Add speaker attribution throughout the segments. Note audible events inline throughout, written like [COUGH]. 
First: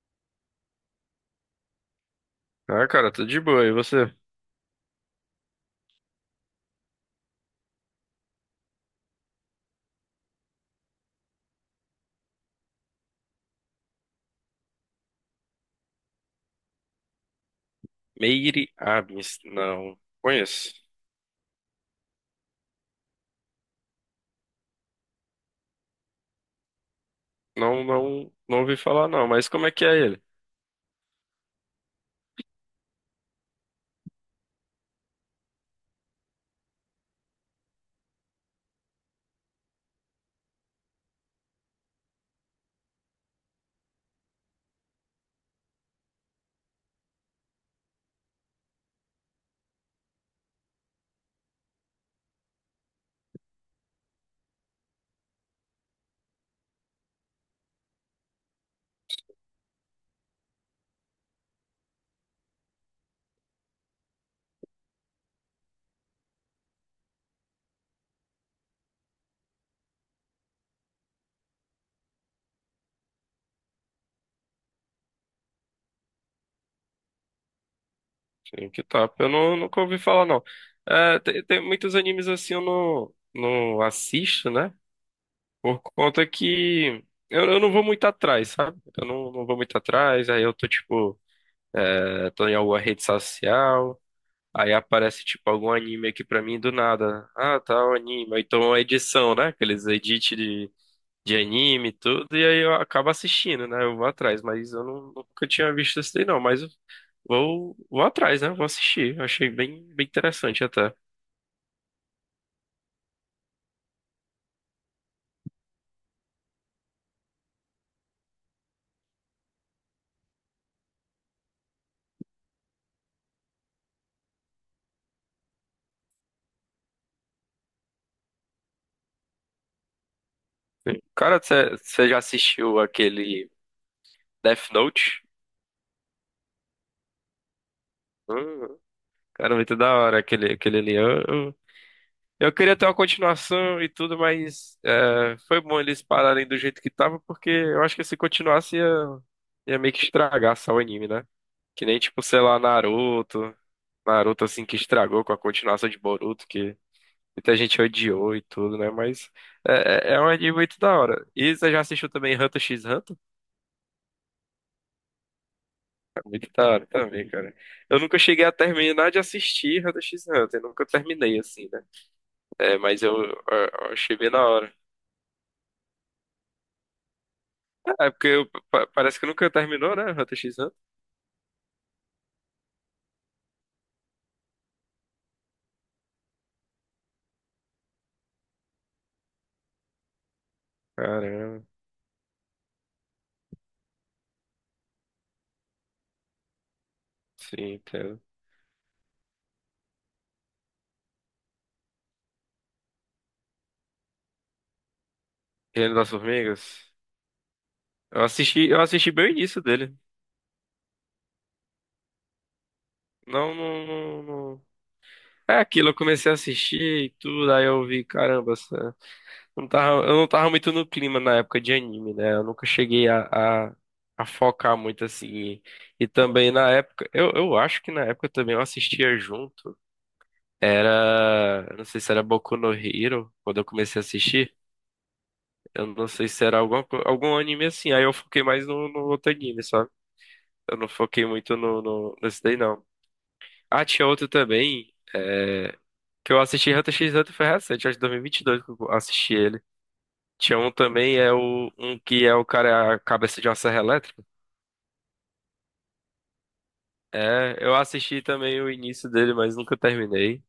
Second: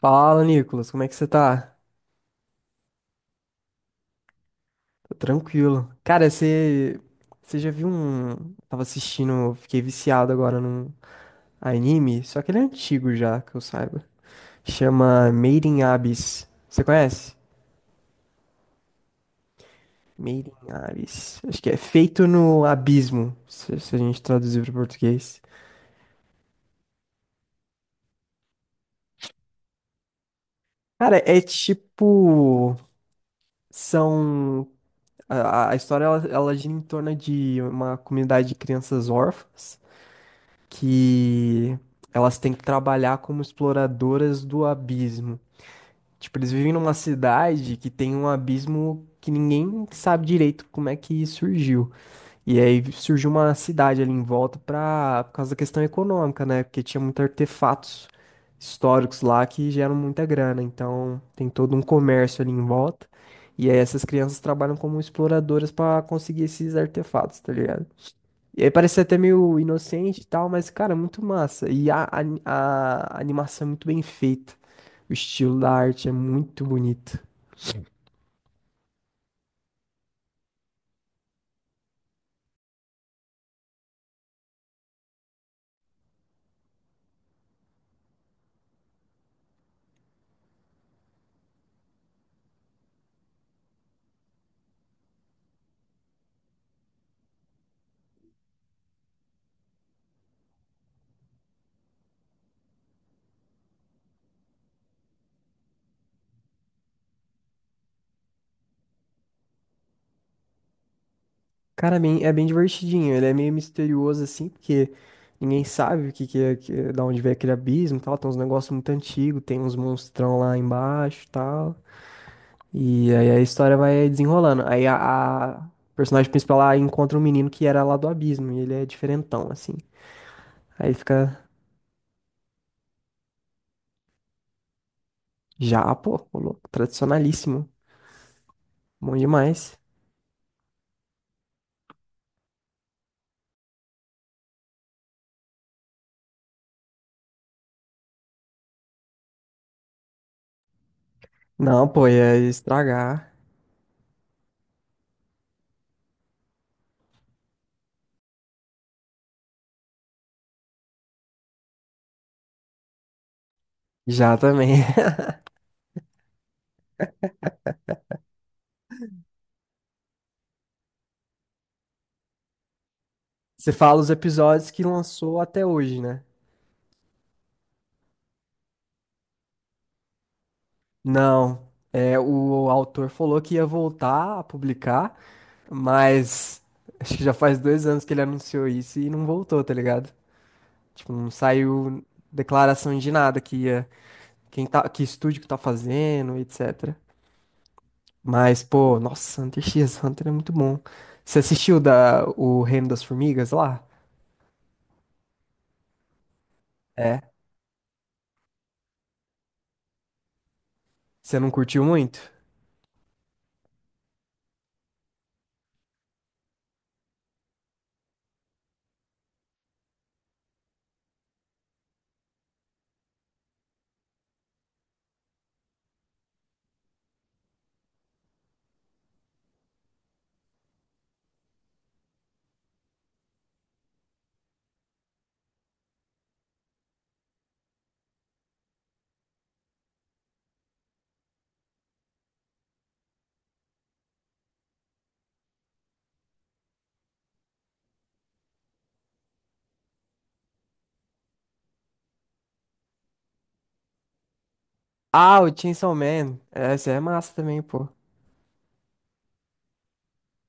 Speaker 1: Fala, Nicolas, como é que você tá?
Speaker 2: Ah, cara, tudo de boa. E você?
Speaker 1: Tô tranquilo. Cara, você já viu um. Tava assistindo, fiquei viciado agora num anime, só que ele é antigo já, que eu saiba. Chama Made in Abyss. Você conhece?
Speaker 2: Meire Abins. Não.
Speaker 1: Made in
Speaker 2: Conheço.
Speaker 1: Abyss. Acho que é feito no abismo, se a gente traduzir para português.
Speaker 2: Não, não ouvi falar, não. Mas como é que é ele?
Speaker 1: Cara, é tipo. São. A história ela gira em torno de uma comunidade de crianças órfãs que elas têm que trabalhar como exploradoras do abismo. Tipo, eles vivem numa cidade que tem um abismo que ninguém sabe direito como é que surgiu. E aí surgiu uma cidade ali em volta pra, por causa da questão econômica, né? Porque tinha muitos artefatos históricos lá que geram muita grana. Então tem todo um comércio ali em volta. E aí essas crianças trabalham como exploradoras pra conseguir esses artefatos, tá ligado? E aí parecia até meio inocente e tal, mas, cara, muito massa. E a animação é muito bem feita. O estilo da arte é muito bonito.
Speaker 2: Sim, que top. Eu não, nunca ouvi falar, não. É, tem muitos animes assim eu não assisto, né? Por conta que eu não vou muito atrás, sabe? Eu não vou muito atrás. Aí eu tô, tipo, tô em alguma rede social. Aí aparece, tipo, algum anime aqui pra mim do nada. Ah, tá, o anime. Ou então, a edição, né? Aqueles edits de anime e tudo, e aí eu acabo assistindo, né? Eu vou atrás, mas eu não, nunca tinha visto esse daí, não. Mas eu vou atrás, né? Vou assistir. Eu Achei bem interessante até.
Speaker 1: Cara, é bem divertidinho. Ele é meio misterioso, assim, porque ninguém sabe o que, que é- da onde vem aquele abismo e tal. Tem uns negócios muito antigos, tem uns monstrão lá embaixo e tal. E aí a história vai desenrolando. Aí a personagem principal lá encontra um menino que era lá do abismo, e ele é diferentão, assim. Aí fica
Speaker 2: Cara, você já assistiu aquele Death Note?
Speaker 1: já, pô, ô louco, tradicionalíssimo.
Speaker 2: Hum,
Speaker 1: Bom
Speaker 2: cara, muito
Speaker 1: demais.
Speaker 2: da hora aquele ali. Eu queria ter uma continuação e tudo, mas é, foi bom eles pararem do jeito que tava, porque eu acho que se continuasse ia meio que estragar só o anime, né? Que
Speaker 1: Não,
Speaker 2: nem,
Speaker 1: pô,
Speaker 2: tipo,
Speaker 1: ia
Speaker 2: sei lá,
Speaker 1: estragar.
Speaker 2: Naruto. Naruto assim que estragou com a continuação de Boruto, que muita gente odiou e tudo, né? Mas é, é um anime muito da hora. E você já assistiu também Hunter x Hunter?
Speaker 1: Já também.
Speaker 2: É muito da hora também, cara. Eu nunca cheguei a terminar de assistir Hunter x Hunter, nunca terminei assim, né? É, mas eu, eu-
Speaker 1: [LAUGHS] Você
Speaker 2: eu
Speaker 1: fala os
Speaker 2: achei bem da
Speaker 1: episódios
Speaker 2: hora.
Speaker 1: que lançou até hoje, né?
Speaker 2: É, porque parece que nunca terminou, né? Hunter x Hunter.
Speaker 1: Não. É, o autor falou que ia voltar a publicar, mas acho que já faz 2 anos que ele anunciou isso e não voltou, tá ligado? Tipo, não
Speaker 2: Caramba,
Speaker 1: saiu declaração de nada que ia, quem tá, que estúdio que tá fazendo, etc.
Speaker 2: sim, entendo.
Speaker 1: Mas, pô, nossa, Hunter x Hunter é muito bom. Você assistiu da, o Reino das Formigas lá?
Speaker 2: Reino das Formigas?
Speaker 1: É.
Speaker 2: Eu assisti bem o início dele.
Speaker 1: Você não curtiu muito?
Speaker 2: Não, não. É aquilo, eu comecei a assistir e tudo, aí eu vi, caramba, eu não tava muito no clima na época de anime, né? Eu nunca cheguei a focar muito assim. E também na época, eu acho que na época também eu assistia junto. Era, eu não sei se era Boku no Hero, quando eu comecei a assistir. Eu não sei se era algum anime assim. Aí eu foquei mais no outro anime, sabe? Eu não foquei muito nesse daí, não. Ah, tinha outro também. Que eu assisti Hunter x Hunter foi recente, acho que 2022 que eu assisti ele. Tinha um também, é o um que é o cara é a cabeça de uma serra elétrica.
Speaker 1: Ah, o Chainsaw Man. Essa é massa
Speaker 2: É,
Speaker 1: também,
Speaker 2: eu
Speaker 1: pô.
Speaker 2: assisti também o início dele, mas nunca terminei.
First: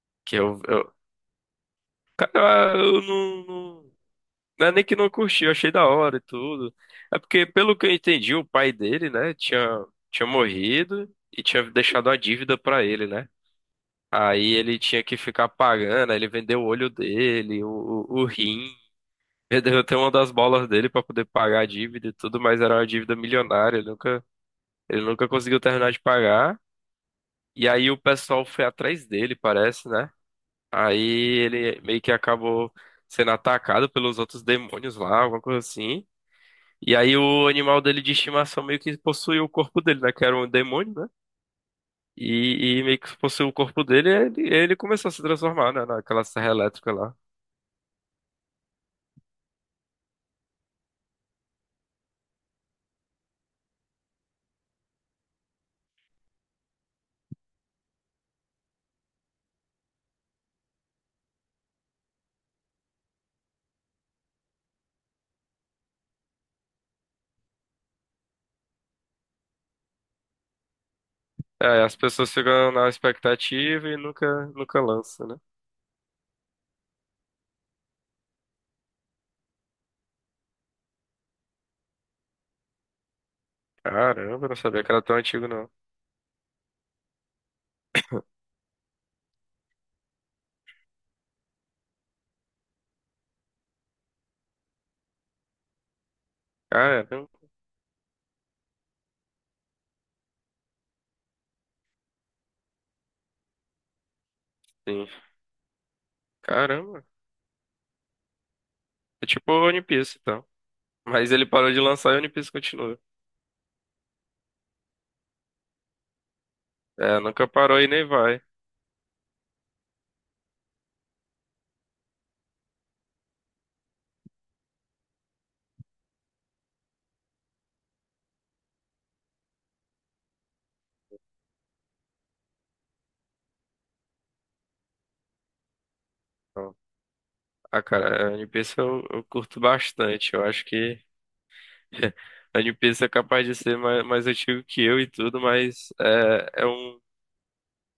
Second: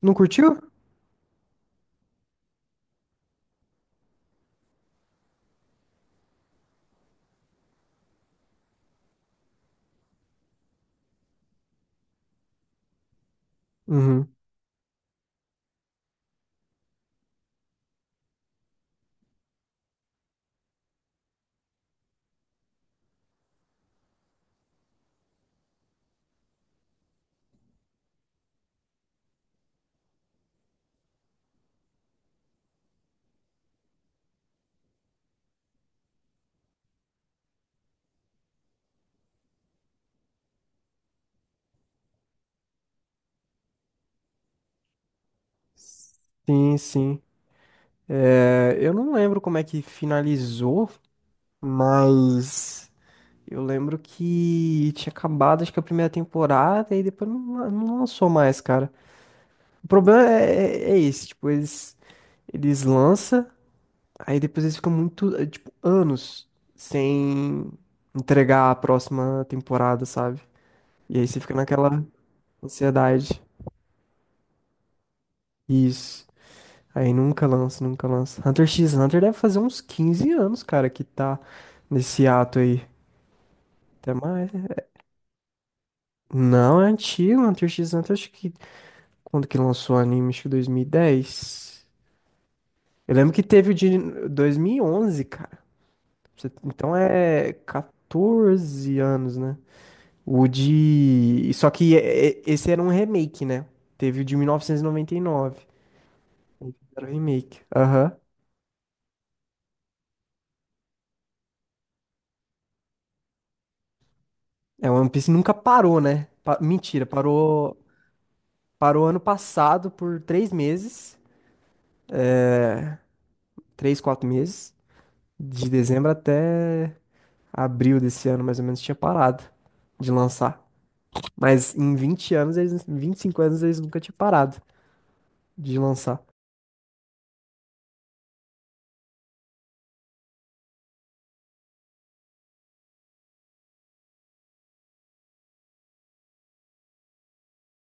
Speaker 1: Não
Speaker 2: Que
Speaker 1: curtiu?
Speaker 2: eu cara, eu não, não, não é nem que não curti, eu achei da hora e tudo. É porque, pelo que eu entendi, o pai dele, né, tinha morrido e tinha deixado a dívida pra ele, né?
Speaker 1: Uhum.
Speaker 2: Aí ele tinha que ficar pagando, aí ele vendeu o olho dele, o rim. Ele derrotei uma das bolas dele pra poder pagar a dívida e tudo, mas era uma dívida milionária, ele nunca conseguiu terminar de pagar. E aí o pessoal foi atrás dele, parece, né? Aí ele meio que acabou sendo atacado pelos outros demônios lá, alguma coisa assim. E aí o animal dele de estimação meio que possuiu o corpo dele, né? Que era um demônio, né? E meio que possuiu o corpo dele, e ele começou a se transformar, né? Naquela serra
Speaker 1: Sim,
Speaker 2: elétrica lá.
Speaker 1: sim. É, eu não lembro como é que finalizou, mas eu lembro que tinha acabado, acho que a primeira temporada e depois não lançou mais, cara. O problema é esse, tipo, eles lançam, aí depois eles ficam muito, tipo, anos sem entregar a próxima temporada, sabe? E aí você fica
Speaker 2: É, as
Speaker 1: naquela
Speaker 2: pessoas ficam na
Speaker 1: ansiedade.
Speaker 2: expectativa e nunca lança, né?
Speaker 1: Isso. Aí nunca lança, nunca lança. Hunter x Hunter deve fazer uns 15 anos, cara, que tá nesse ato aí. Até
Speaker 2: Caramba,
Speaker 1: mais.
Speaker 2: não sabia que era tão antigo, não.
Speaker 1: Não, é antigo. Hunter x Hunter, acho que. Quando que lançou o anime? Acho que 2010. Eu lembro que teve o de 2011, cara. Você- Então
Speaker 2: Caramba,
Speaker 1: é 14 anos, né? O de. Só que esse era um remake, né? Teve o de
Speaker 2: sim.
Speaker 1: 1999. Aí
Speaker 2: Caramba.
Speaker 1: Fizeram o remake. Aham.
Speaker 2: É tipo o One Piece, então. Mas ele parou de lançar e o One Piece continua.
Speaker 1: É, One Piece nunca parou, né? Pa- Mentira,
Speaker 2: É, nunca
Speaker 1: parou.
Speaker 2: parou e nem vai.
Speaker 1: Parou ano passado por 3 meses, 3, 4 meses, de dezembro até abril desse ano, mais ou menos, tinha parado de lançar. Mas em 20 anos, eles, em 25 anos, eles nunca tinham parado de lançar.
Speaker 2: Então, ah, cara, é, One Piece eu curto bastante. Eu acho que [LAUGHS] a One Piece é capaz de ser mais antigo que eu e tudo, mas é, é um.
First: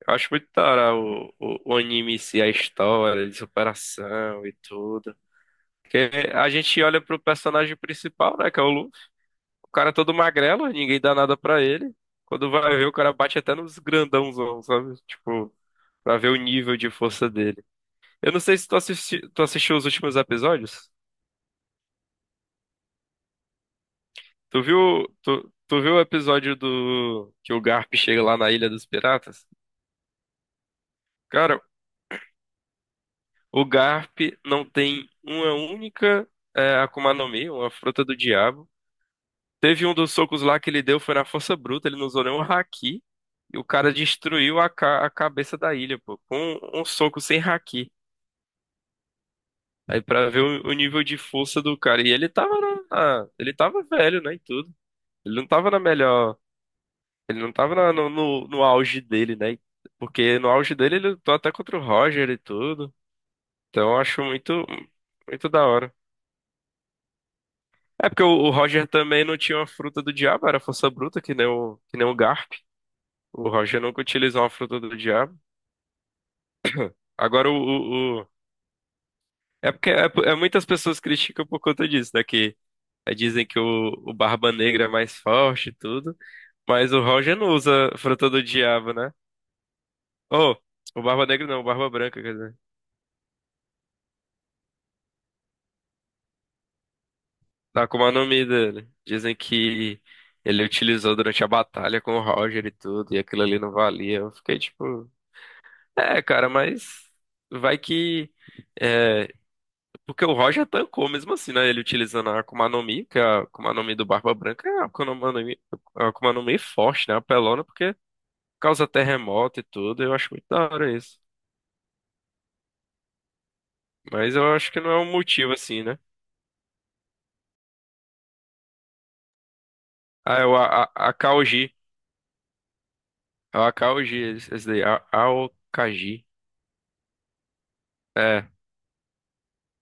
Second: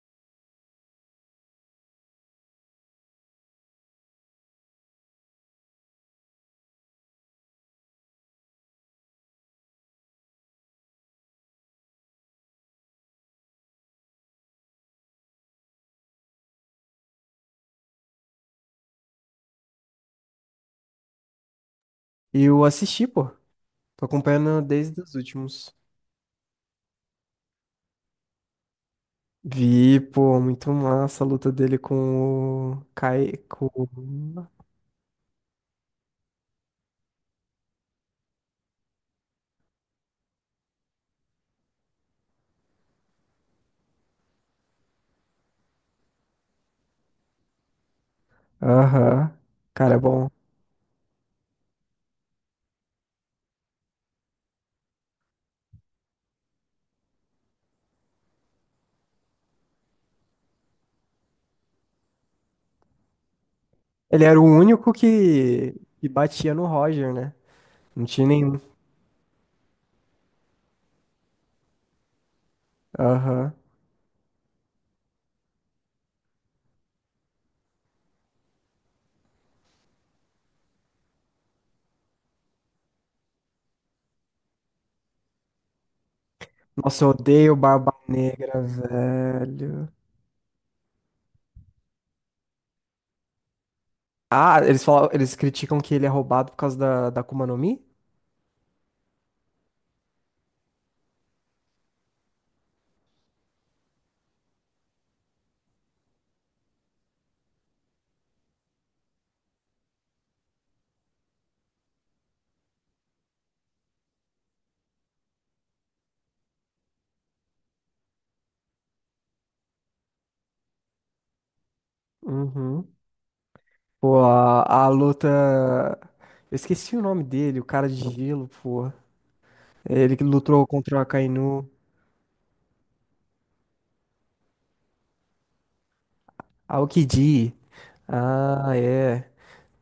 Speaker 2: Eu acho muito da hora o anime em si, a história de superação e tudo. Porque a gente olha pro personagem principal, né, que é o cara é todo magrelo, ninguém dá nada pra ele. Quando vai ver, o cara bate até nos grandãozão, sabe? Tipo, pra ver o nível de força dele. Eu não sei se tu assisti, tu assistiu os últimos episódios.
Speaker 1: E eu assisti, pô. Tô
Speaker 2: Tu
Speaker 1: acompanhando
Speaker 2: viu,
Speaker 1: desde os
Speaker 2: tu,
Speaker 1: últimos.
Speaker 2: tu viu o episódio do que o Garp chega lá na Ilha dos Piratas?
Speaker 1: Vi, pô, muito massa a luta
Speaker 2: Cara,
Speaker 1: dele com o Kai,
Speaker 2: o
Speaker 1: com...
Speaker 2: Garp
Speaker 1: o-
Speaker 2: não tem uma única Akuma no Mi, uma fruta do diabo. Teve um dos socos lá que ele deu, foi na força bruta, ele não usou nenhum haki. E o cara destruiu a cabeça da ilha, pô, com um soco sem haki.
Speaker 1: Aham. Cara, é
Speaker 2: Aí
Speaker 1: bom.
Speaker 2: pra ver o nível de força do cara. E ele tava ele tava velho, né, e tudo. Ele não tava na melhor, ele não tava no auge dele, né? Porque no auge dele ele lutou até contra o Roger e tudo. Então eu acho
Speaker 1: Ele era o único
Speaker 2: muito da hora.
Speaker 1: que batia no Roger, né? Não
Speaker 2: É porque
Speaker 1: tinha
Speaker 2: o
Speaker 1: nenhum.
Speaker 2: Roger também não tinha uma fruta do diabo, era força bruta, que nem o Garp. O
Speaker 1: Aham.
Speaker 2: Roger nunca utilizou uma fruta do diabo. Agora É porque é, é muitas pessoas criticam por conta disso, né? Que é, dizem que o Barba Negra é mais forte e tudo. Mas o
Speaker 1: Nossa, eu
Speaker 2: Roger não
Speaker 1: odeio
Speaker 2: usa
Speaker 1: Barba
Speaker 2: fruta do
Speaker 1: Negra,
Speaker 2: diabo, né?
Speaker 1: velho.
Speaker 2: Oh, o Barba Negra não, o Barba Branca, quer dizer.
Speaker 1: Ah, eles falam, eles criticam que ele é roubado por causa da Akuma no Mi?
Speaker 2: Tá como é o nome dele. Dizem que ele utilizou durante a batalha com o Roger e tudo, e aquilo ali não valia. Eu fiquei tipo. É, cara, mas vai que. é, Porque o Roger tancou mesmo assim, né? Ele utilizando a Akuma no Mi, que é a Akuma no Mi do Barba Branca, é a Akuma no Mi forte, né? Apelona, porque causa terremoto e tudo. Eu acho muito da hora isso.
Speaker 1: Uhum. Pô,
Speaker 2: Mas eu acho que
Speaker 1: a
Speaker 2: não é um motivo assim,
Speaker 1: luta.
Speaker 2: né?
Speaker 1: Eu esqueci o nome dele, o cara de gelo, pô. Ele que
Speaker 2: Ah, é o
Speaker 1: lutou contra o Akainu.
Speaker 2: Akaoji. É o Akaoji, esse daí. A- Aokaji.
Speaker 1: Aokiji.
Speaker 2: É.
Speaker 1: Ah, é.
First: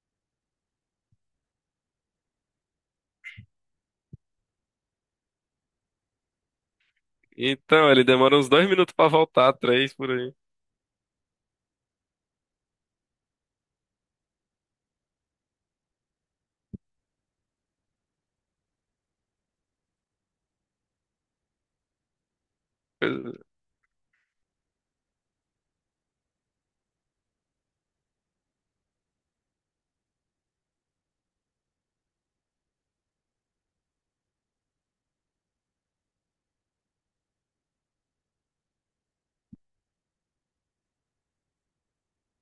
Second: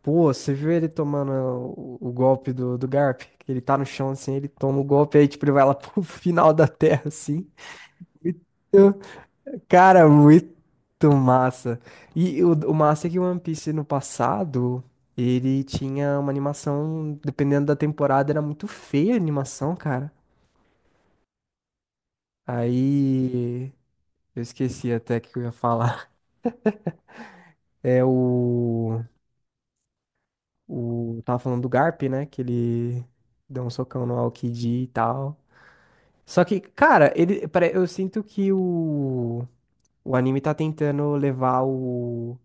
Speaker 1: Pô, você viu ele tomando o golpe do Garp? Que ele tá no chão assim, ele toma o golpe aí, tipo, ele vai lá [LAUGHS] pro final da terra, assim.
Speaker 2: Então, ele demora uns dois minutos
Speaker 1: Muito,
Speaker 2: pra voltar, três
Speaker 1: cara,
Speaker 2: por aí.
Speaker 1: muito massa. E o massa é que o One Piece no passado, ele tinha uma animação, dependendo da temporada, era muito feia a animação, cara.
Speaker 2: É
Speaker 1: Aí. Eu esqueci até o que eu ia falar. É o. O, tava falando do Garp, né? Que ele deu um socão no Aokiji e tal. Só que, cara, ele, pare- eu sinto que o anime tá tentando levar o,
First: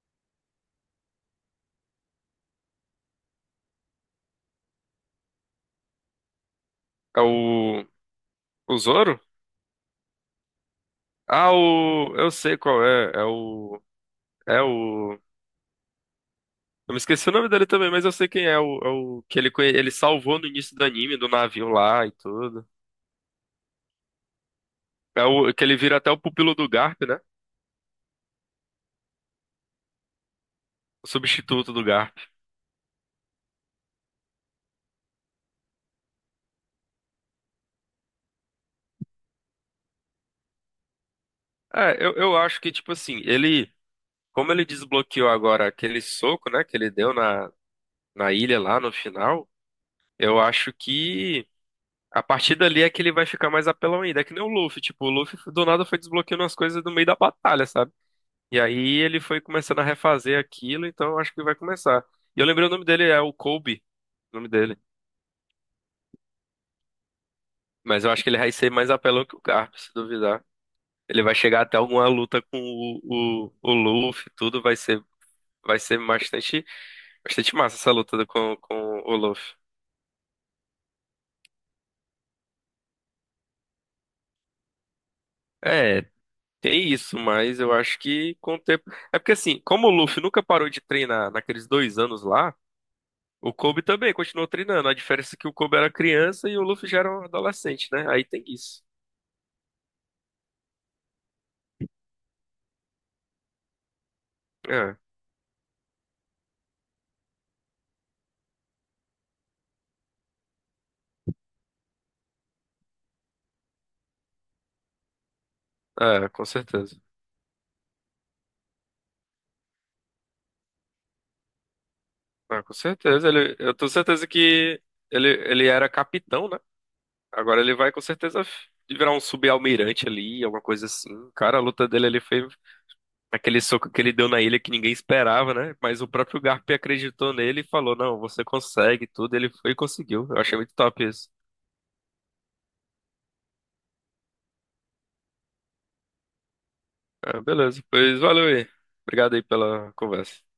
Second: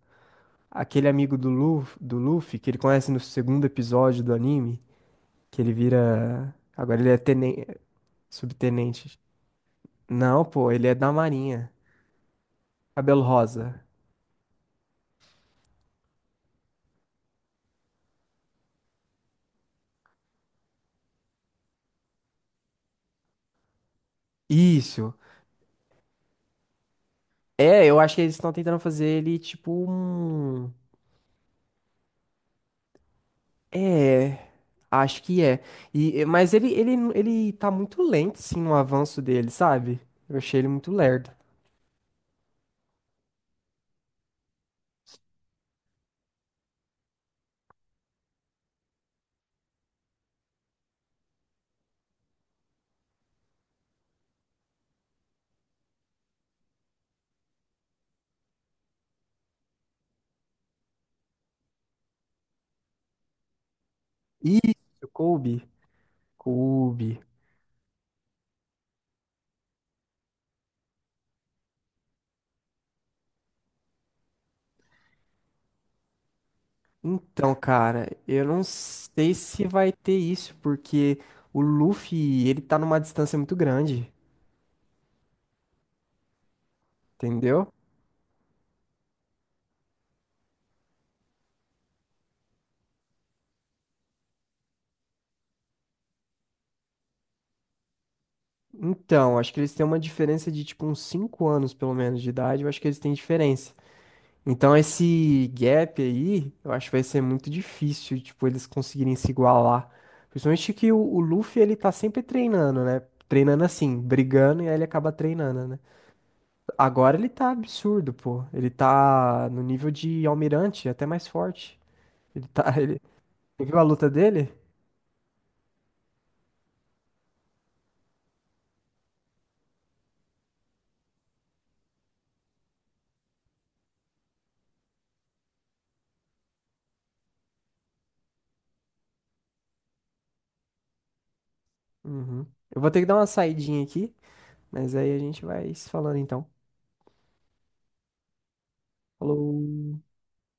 Speaker 1: aquele amigo do Luffy, que ele conhece no 2º episódio do anime, que ele vira. Agora ele é tenen,
Speaker 2: o. O
Speaker 1: subtenente.
Speaker 2: Zoro?
Speaker 1: Não, pô, ele é da
Speaker 2: Ah,
Speaker 1: Marinha.
Speaker 2: o. Eu sei qual é.
Speaker 1: Cabelo
Speaker 2: É o.
Speaker 1: rosa.
Speaker 2: É o. Eu me esqueci o nome dele também, mas eu sei quem é. O, é o que ele, ele salvou no início do anime, do navio lá e tudo.
Speaker 1: Isso.
Speaker 2: É o que ele vira até o pupilo do Garp, né?
Speaker 1: É, eu acho que eles estão tentando fazer ele tipo um.
Speaker 2: O substituto do Garp.
Speaker 1: É, acho que é. E, mas ele tá muito lento, assim, no avanço dele, sabe? Eu achei ele muito lerdo.
Speaker 2: É, eu acho que, tipo assim, ele. Como ele desbloqueou agora aquele soco, né? Que ele deu na ilha lá no final. Eu acho que. A partir dali é que ele vai ficar mais apelão ainda. É que nem o Luffy. Tipo, o Luffy do nada foi desbloqueando as coisas no meio da batalha, sabe? E aí ele foi começando a refazer aquilo, então eu acho que vai começar. E eu lembrei o nome dele, é o Kobe, o nome dele.
Speaker 1: Isso, Kobe. Kobe.
Speaker 2: Mas eu acho que ele vai ser mais apelão que o Garp, se duvidar. Ele vai chegar até alguma luta com o Luffy, tudo vai ser bastante, bastante
Speaker 1: Então,
Speaker 2: massa essa
Speaker 1: cara,
Speaker 2: luta
Speaker 1: eu não
Speaker 2: com o
Speaker 1: sei
Speaker 2: Luffy.
Speaker 1: se vai ter isso, porque o Luffy, ele tá numa distância muito grande,
Speaker 2: É, tem isso, mas
Speaker 1: entendeu?
Speaker 2: eu acho que com o tempo. É porque assim, como o Luffy nunca parou de treinar naqueles 2 anos lá. O Kobe também continuou treinando. A diferença é que o Kobe era criança e o Luffy já era um adolescente, né? Aí tem isso.
Speaker 1: Então, acho que eles têm uma diferença de, tipo, uns 5 anos, pelo menos, de idade. Eu acho que eles têm diferença. Então
Speaker 2: É,
Speaker 1: esse gap aí, eu acho que vai ser muito difícil, tipo, eles conseguirem se igualar. Principalmente que o Luffy, ele tá sempre treinando, né? Treinando assim, brigando, e aí ele acaba treinando, né?
Speaker 2: é, com certeza.
Speaker 1: Agora ele tá absurdo, pô. Ele tá no nível de almirante, até mais forte. Ele
Speaker 2: Ah, com
Speaker 1: tá, [LAUGHS] ele...
Speaker 2: certeza. Ele,
Speaker 1: Você
Speaker 2: eu
Speaker 1: viu a
Speaker 2: tenho
Speaker 1: luta
Speaker 2: certeza
Speaker 1: dele?
Speaker 2: que ele era capitão, né? Agora ele vai com certeza virar um subalmirante ali, alguma coisa assim. Cara, a luta dele ali foi aquele soco que ele deu na ilha que ninguém esperava, né? Mas o próprio Garp acreditou nele e falou: Não, você consegue tudo. Ele foi e conseguiu. Eu achei muito top isso.
Speaker 1: Uhum. Eu vou ter que dar uma saidinha aqui, mas aí a gente vai se falando então.
Speaker 2: É, beleza, pois valeu aí. Obrigado aí pela
Speaker 1: Falou!
Speaker 2: conversa.